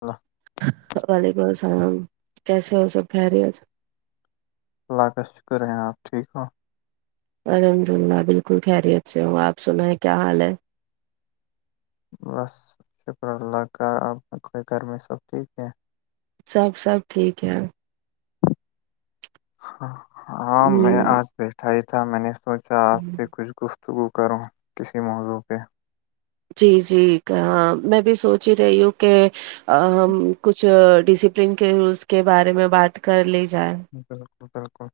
اللہ [unintelligible] وعلیکم السلام کیسے ہو سب بہریے آج [unintelligible] اللہ کا شکر ہیں آپ ٹھیک ہو الحمد اللہ بالکل خیریت سے ہوں آپ سنا ہے کیا حال ہے بس شکر اللہ کار آ کو گ میں سب ٹھیک [unintelligible] سب سب ٹھیک ہے ہاں میں ہ آج بیٹھا ہی تھا میں نے سوچا آپ سے کچھ گف توک کرو کسی موضوع پہ جی جی میں بھی سوچ ہی رہی ہوں کہ ہم کچھ ڈسپلین کے رولس کے بارے میں بات کر لی جائیں بالکل بالکل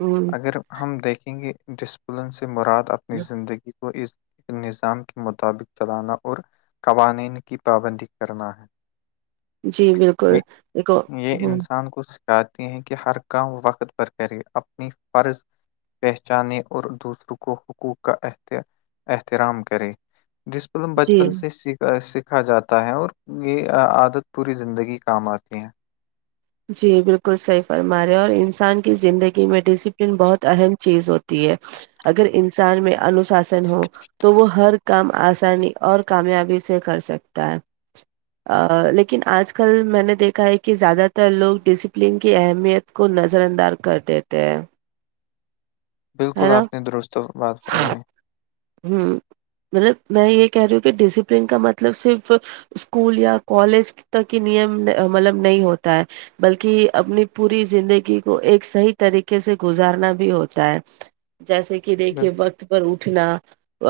ہ اگر ہم دیکھیں گے ڈسپ [unintelligible] بلن سے مراد اپنی زندگی کو اس نظام کے مطابق چلانا اور قوانین کی پابندی کرنا ہے جی بالکل دھو [unintelligible] سان کچھ [unintelligible] چاہتے ہیں کہ ہر کام وقت پر کرے اپنی فرض پہچانے اور دوسروں کو حقوق کا احترام کرے ڈسپللم جی بچپن سے سیکھ [unintelligible] سیکھا جاتا ہے اور یہ عادت پوری زندگی کام آتی ہے جی بالکل صحیح فرما رہے اور انسان کی زندگی میں ڈسپلن بہت اہم چیز ہوتی ہے اگر انسان میں انوشاسن ہو تو وہ ہر کام آسانی اور کامیابی سے کر سکتا ہے لیکن آج کل میں نے دیکھا ہے کہ زیادہ ت لوگ ڈسپلن کی اہمیت کو نظر اندار کر دیتے ہیں بالکل ہے نا آپ نے درست بات فرمائی ہوں مطلب میں یہ کہہ رہی ہوں کہ ڈسپلین کا مطلب صرف اسکول یا کالج تک یہ نیم مطلب نہیں ہوتا ہے [unintelligible] بلکہ اپنی پوری زندگی کو ایک صحیح طریقے سے گزارنا بھی ہوتا ہے ہم [inaudible] جیسے کہ دیکھیے وقت پر اٹھنا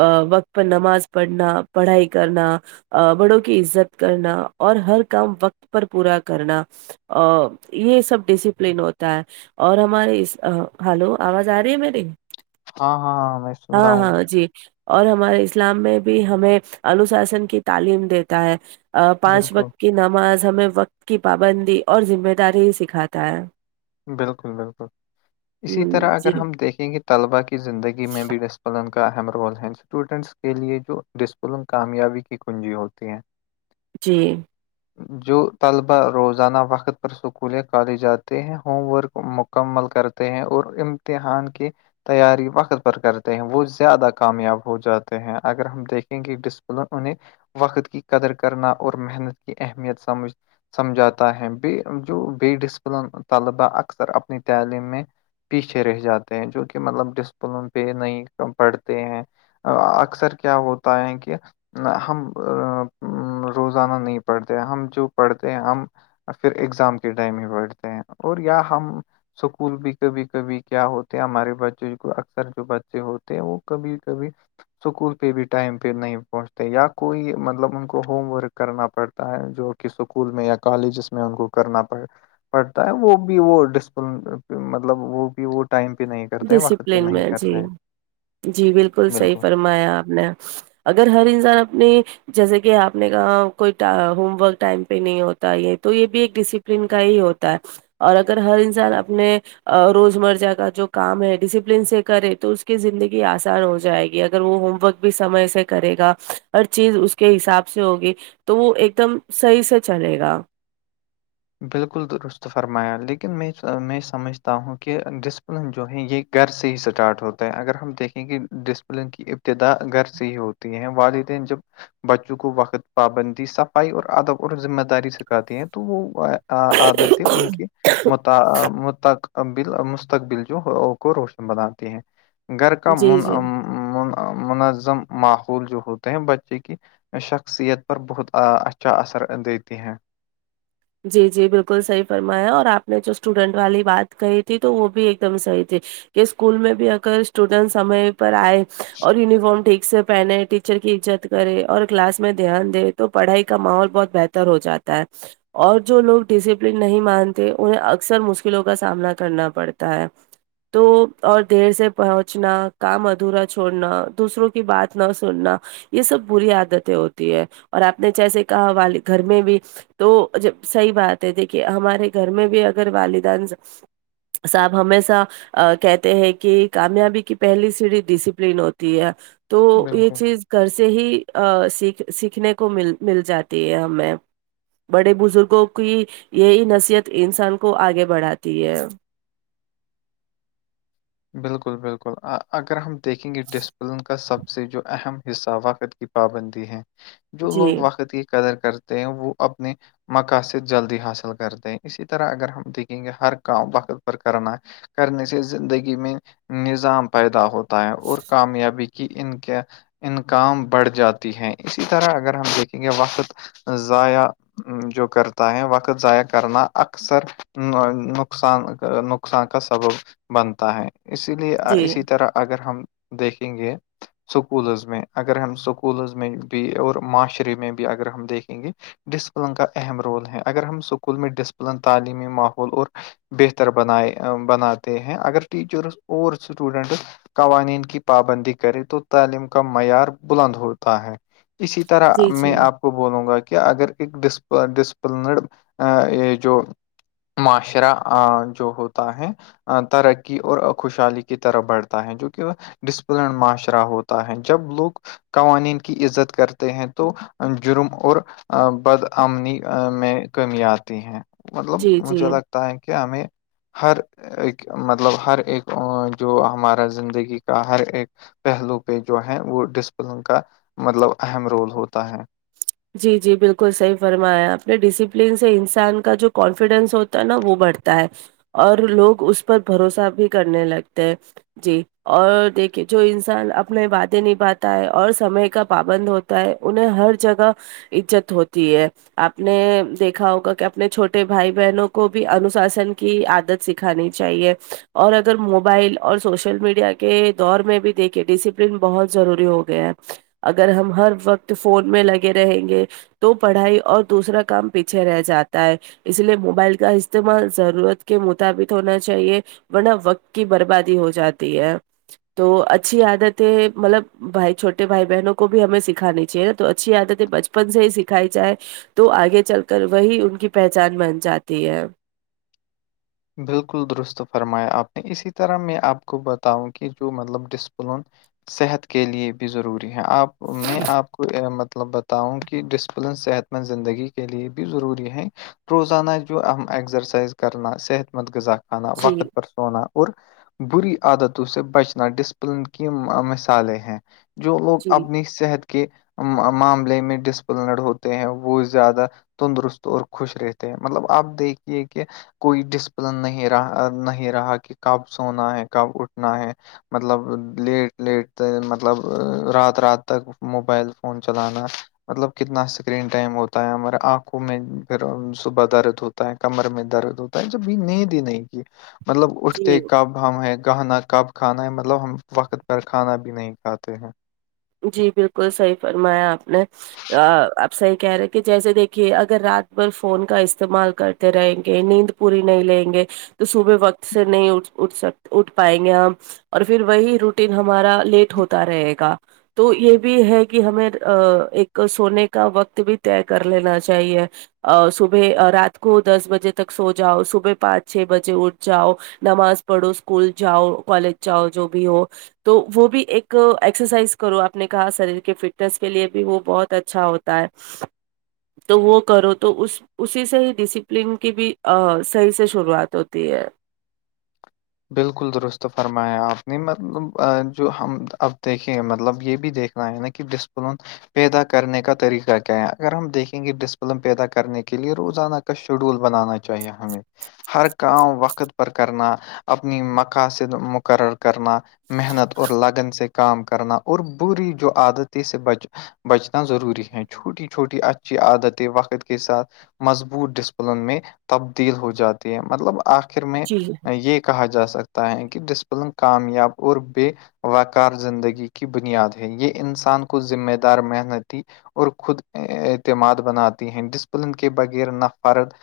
ا وقت پر نماز پڑھنا پڑھائی کرنا بڑوں کی عزت کرنا اور ہر کام وقت پر پورا کرنا ا یہ سب ڈسپلین ہوتا ہے اور ہماری ہلو آواز آ رہی ہے میری ہاں ہاں ہاں میں سن رہا ہاں ہوں ہاں جی اور ہمارے اسلام میں بھی ہمیں انوشاسن کی تعلیم دیتا ہے پانچ بالکل وقت کی نماز ہمیں وقت کی پابندی اور ذمہ داری ہی سکھاتا ہے بالکل بالکل ہ اسی طرح جی اگر ہم دیکھیں گے طلبا کی زندگی میں بھی ڈس پلن کا اہم رول ہے اسٹوڈینٹس کے لیے جو ڈسپلن کامیابی کی کنجی ہوتی ہے ہاں [inaudible] جی جو طلبا روزانہ وقت پر سکول یا کالج جاتے ہیں ہوم ورک مکمل کرتے ہیں اور امتحان کے تیاری وقت پر کرتے ہیں وہ زیادہ کامیاب ہو جاتے ہیں اگر ہم دیکھیں گے ڈسپلن انہیں وقت کی قدر کرنا اور محنت کی اہمیت سمجھ سمجھاتا ہے ب جو بے ڈسپلن طلبا اکثر اپنی تعلیم میں پیچھے رہ جاتے ہیں جو کہ مطلب ڈسپلن پہ نہیں پڑھتے ہیں اکثر کیا ہوتا ہے کہ ہم روزانہ نہیں پڑھتے ہم جو پڑھتے ہیں ہم پھر ایگزام کے ٹائم میں بیھتے ہیں اور یا ہم سکول بھی کبھی کبھی کیا ہوتے ہمارے بچے کو اکثر جو بچے ہوتے ہیں وہ کبھی کبھی اسکول پہ بھی ٹائم پہ نہیں پہنچتے یا کوئی مطلب ان کو ہوم ورک کرنا پڑتا تا ہے جو کہ اسکول میں یا کالجز میں ان کو کرنا پڑے وہ بھی وہ ڈسپلن مطلب وہ بھی وہ ٹائم پہ نہیں کرتے وقت پہ ڈسپلن نہیں میں کرتے جی ہیں، جی بالکل صحیح فرمایا آپ نے اگر ہر انسان اپنے جیسے کہ آپ نے کہا کوئی ہوم ورک ٹائم پہ نہیں ہوتا یہ تو یہ بھی ایک ڈسی کا ہی ہوتا ہے اور اگر ہر انسان اپنے روز مرہ کا جو کام ہے ڈسپلین سے کرے تو اس کی زندگی آسان ہو جائے گی اگر وہ ہوم ورک بھی سمے سے کرے گا ہر چیز اس کے حساب سے ہوگی تو وہ ایک دم صحیح سے چلے گا بالکل درست فرمایا لیکن میں میں سمجھتا ہوں کہ ڈسپلن جو ہے یہ گھر سے ہی اسٹارٹ ہوتا ہے اگر ہم دیکھیں کہ ڈسپلن کی ابتدا گھر سے ہی ہوتی ہیں والدین جب بچوں کو وقت پابندی صفائی اور ادب اور ذمہ داری سکھاتے ہیں تو وہ عادتییں ان کی متا متق بل مستقبل جو کو روشن بناتے ہیں گھر کا جی من جی منظم ماحول جو ہوتے ہیں بچے کی شخصیت پر بہت اچھا اثر دیتی ہیں جی جی بالکل صحیح فرمایا اور آپ نے جو اسٹوڈنٹ والی بات کہی تھی تو وہ بھی ایک دم صحیح تھی کہ اسکول میں بھی اگر اسٹوڈینٹ سمے پر آئے اور یونیفارم ٹھیک سے پہنےیک چر کیزت کرے اور کلاس میں دھیان دے تو پڑھائی کا ماحول بہت بہتر ہو جاتا ہے اور جو لوگ ڈسپلین نہیں مانتے انہیں اکثر مشکلوں کا سامنا کرنا پڑتا ہے تو اور دیر سے پہنچنا کام ادھورا چھوڑنا دوسروں کی بات نہ سننا یہ سب بری عادتیں ہوتی ہے اور آپ نے جیسے کہا وال گھر میں بھی تو جب صحیح بات ہے دیکھیے ہمارے گھر میں بھی اگر والدان صاحب ہمیشہ ا کہتے ہیں کہ کامیابی کی پہلی سیڑ ڈسپلین ہوتی ہے تو یہ بالکل چیز گھر سے ہی سیکھ سیکھنے کو مل مل جاتی ہے ہمیں بڑے بزرگوں کی یہی نصیحت انسان کو آگے بڑھاتی ہے بالکل بالکل اگر ہم دیکھیں گے ڈسپلن کا سب سے جو اہم حصہ وقت کی پابندی ہے جو لوگ جی وقت کی قدر کرتے وہ اپنے مقاصد جلدی حاصل کرتے ہیں اسی طرح اگر ہم دیکھیں گے ہر کام وقت پر کرنا کرنے سے زندگی میں نظام پیدا ہوتا ہے اور کامیابی کہ ان کے ان کاام بڑھ جاتی ہے اسی طرح اگر ہم دیکھیں گے وقت ضائع جو کرتا ہے وقت ضائع کرنا اکثر نقصان نقصان کا سبب بنتا ہے اسی لیے جی اسی طرح اگر ہم دیکھیں گے سکولز میں اگر ہم سکولز میں بھی اور معاشرے میں بھی اگر ہم دیکھیں گے ڈسپلن کا اہم رول ہے اگر ہم اسکول میں ڈسپلن تعلیمی ماحول اور بہتر بنائے بناتے ہیں اگر ٹیچرس اور اسٹوڈنٹ قوانین کی پابندی کرے تو تعلیم کا معیار بلند ہوتا ہے اسی طرح جی میں جی آپ کو بولوں گا کہ اگر ایکپ ڈسپلنڈ جو معاشرہ جو ہوتا ہے تر کی اور ا خوشحالی کی طرح بڑھتا ہے جو کہ ڈسپلن معاشرہ ہوتا ہے جب لوگ قوانین کی عزت کرتے ہیں تو جرم اور بدآمنی میں کمی آتی ہے مطلب جی جی مجھے لگتا ہے کہ ہمیں ہر ایک م مطلب ہر ایک جو ہمارا زندگی کا ہر ایک پہلو پہ جو ہے وہ ڈسپلن کا مطلب اہم رول ہوتا ہے جی جی بالکل صحیح فرمایا اپپ نے ڈسپلن سے انسان کا جو کانفیڈینس ہوتا ہے نا وہ بڑھتا ہے اور لوگ اس پر بھروسہ بھی کرنے لگتے جی اور دیکھیے جو انسان اپنے وادے نبھاتا ہے اور سمے کا پابند ہوتا ہوتا ہے انہیں ہر جگہ عزت ہوتی ہے آپ نے دیکھا ہوگا کہ اپنے چھوٹے بھائی بہنوں کو بھی انوشاسن کی آادت سکھانی چاہیے اور اگر موبائل اور سوشل میڈیا کے دور میں بھی دیکھیے ڈسپل پرنٹ بہت ضروری ہو گیا ہے اگر ہم ہر وقت فون میں لگے رہیں گے تو پڑھائی اور دوسرا کام پیچھے رہ جاتا ہے اس لیے موبائل کا استعمال ضرورت کے مطابق ہونا چاہیے ورنہ وقت کی بربادی ہو جاتی ہے تو اچھی عادتیں مطلب بھائی چھوٹے بھائی بہنوں کو بھی ہمیں سکھانی چاہیے نا تو اچھی عادت بچپن سے ہی سکھائی جائے تو آگے چل کر وہی ان کی پہچان بن جاتی ہے بالکل درست فرمایا آپ نے اسی طرح میں آپ کو بتاؤں کہ جو مطلب ڈسپلن صحت کے لیے بھی ضروری ہیں آپ میں آپ کو مطلب بتاؤں کہ ڈسپلن صحت زندگی کے لیے بھی ضروری ہے روزانہ جو اہم ایکسرسائز کرنا صحت حط مت غذا خانا جی وقت پر ہونا اور بری عادتوں سے بچنا ڈسپلن کی مثالیں ہیں جو لوگ جی اپنی صحت کے معاملے میں ڈسپلنڈ ہوتے ہیں وہ زیادہ تندرست اور خوش رہتے ہیں مطلب آپ دیکھیے کہ کوئی ڈ پ نہیں رہا نہیں رہا کہ کب سونا ہے کب اٹھنا ہے مطلب لیٹ لیٹ مطلب رات رات تک موبائل فون چلانا مطلب کتنا اسکرین ٹائم ہوتا ہے ہمارے آنکھوں میں پھر صبح درد ہوتا کمر میں درد ہوتا ہے جب بھی نیند ہی نہیں کی مطلب اٹھتے جی کب ہے گہنا کب کھانا ہے مطلب ہم وقت پر کھانا بھی نہیں کھاتے ہیں جی بالکل صحیح فرمایا آپ نے آپ صحیح کہہ رہے کہ جیسے دیکھیے اگر رات بھر فون کا استعمال کرتے رہیں گے نیند پوری نہیں لیں گے تو صبح وقت سے نہیں اٹھ اٹھ سک اٹھ پائیں گے ہم اور پھر وہی روٹین ہمارا لیٹ ہوتا رہے گا تو یہ بھی ہے کہ ہمیں ایک سونے کا وقت بھی طے کر لینا چاہیے ا صبح رات کو دس بجے تک سو جاؤ صبح پانچ چھ بجے اٹھ جاؤ نماز پڑھو اسکول جاؤ کالج جاؤ جو بھی ہو تو وہ بھی ایک ایکسرسائز کرو آپ نے کہا شریر کے فٹنیس کے لیے بھی وہ بہت اچھا ہوتا ہے تو وہ کرو تو اس اسی سے ہی ڈسپلن کی بھی صحیح سے شروعات ہوتی ہے بالکل درست فرمایا آپ نے مطلب جو ہم اب دیکھے مطلب یہ بھی دیکھ نہیں نا کہ ڈسپلون پیدا کرنے کا طریقہ کیا ہے اگر ہم دیکھیں گے ڈسپلن پیدا کرنے کے لیے روزانہ کا شیڈول بنانا چاہیے ہمیں ہر کام وقت پر کرنا اپنی مقا سے مقرر کرنا محنت اور لگن سے کام کرنا اور بری جو عادتی سے بچ بچنا ضروری ہے چھوٹی چھوٹی اچھی عادتیں وقت کے ساتھ مضبوط ڈسپلن میں تبدیل ہو جاتی ہے مطلب آخر میں جی یہ کہا جا سکتا ہے کہ ڈسپلن کامیاب اور بے وقار زندگی کی بنیاد ہے یہ انسان کو ذمہ دار محنتی اور خود اعتماد بناتی ہیں ڈسپلن کے بغیر نہفرد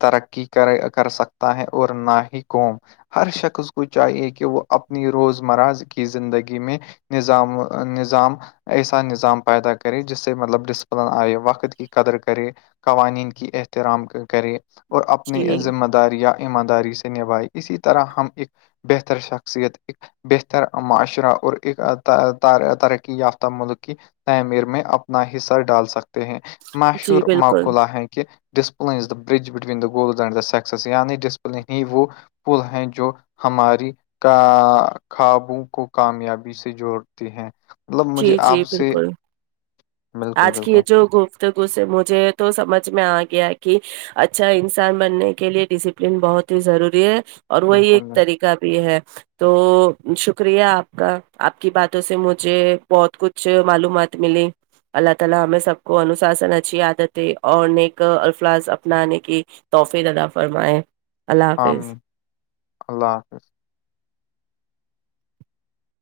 ترقی کرے کر سکتا ہے اور نہ ہی کووم ہر شخص کو چاہیے کہ وہ اپنی روزمرہ کی زندگی میں نظام نظام ایسا نظام پیدا کرے جس سے مطلب ڈسپلن آئے وقت کی قدر کرے قوانین کی احترام کرے اور اپنی جی ذمہ داری یا ایمانداری سے نبھائی اسی طرح ہم ایک بہتر شخصیت ا بہتر معاشرہ اور ایک ترقی یافتہ ملک کی تعمیر میں اپنا حصہ ڈال سکتے ہیں جی مشور بالکل معقلہ ہیں کہ discipline is the bridge between the goals and سکسیسیعنی ڈسپلن ہی وہ پل ہیں جو ہماری خوابوں کو کامیابی سے جوڑتے ہیں مطلب مجھے جی آپ جی سے بالکل بالکل آج کی یہ بالکل جو گفتگ مجھے تو سمجھ میں آ گیا کہ اچھا انسان بننے کے لیے ڈسپلین بہت ہی ضروری ہے اور وہی ایک بالکل طریقہ بھی ہے تو شکریہ آپ کا آپ کی باتوں سے مجھے بہت کچھ معلومات ملیں اللہ تعالی ہمیں سب کو انوشاسن اچھی عادت ہے اور نیک الفاظ اپنانے کی توحفے ددا فرمائے اللہ عام حافظ اللہ حافظ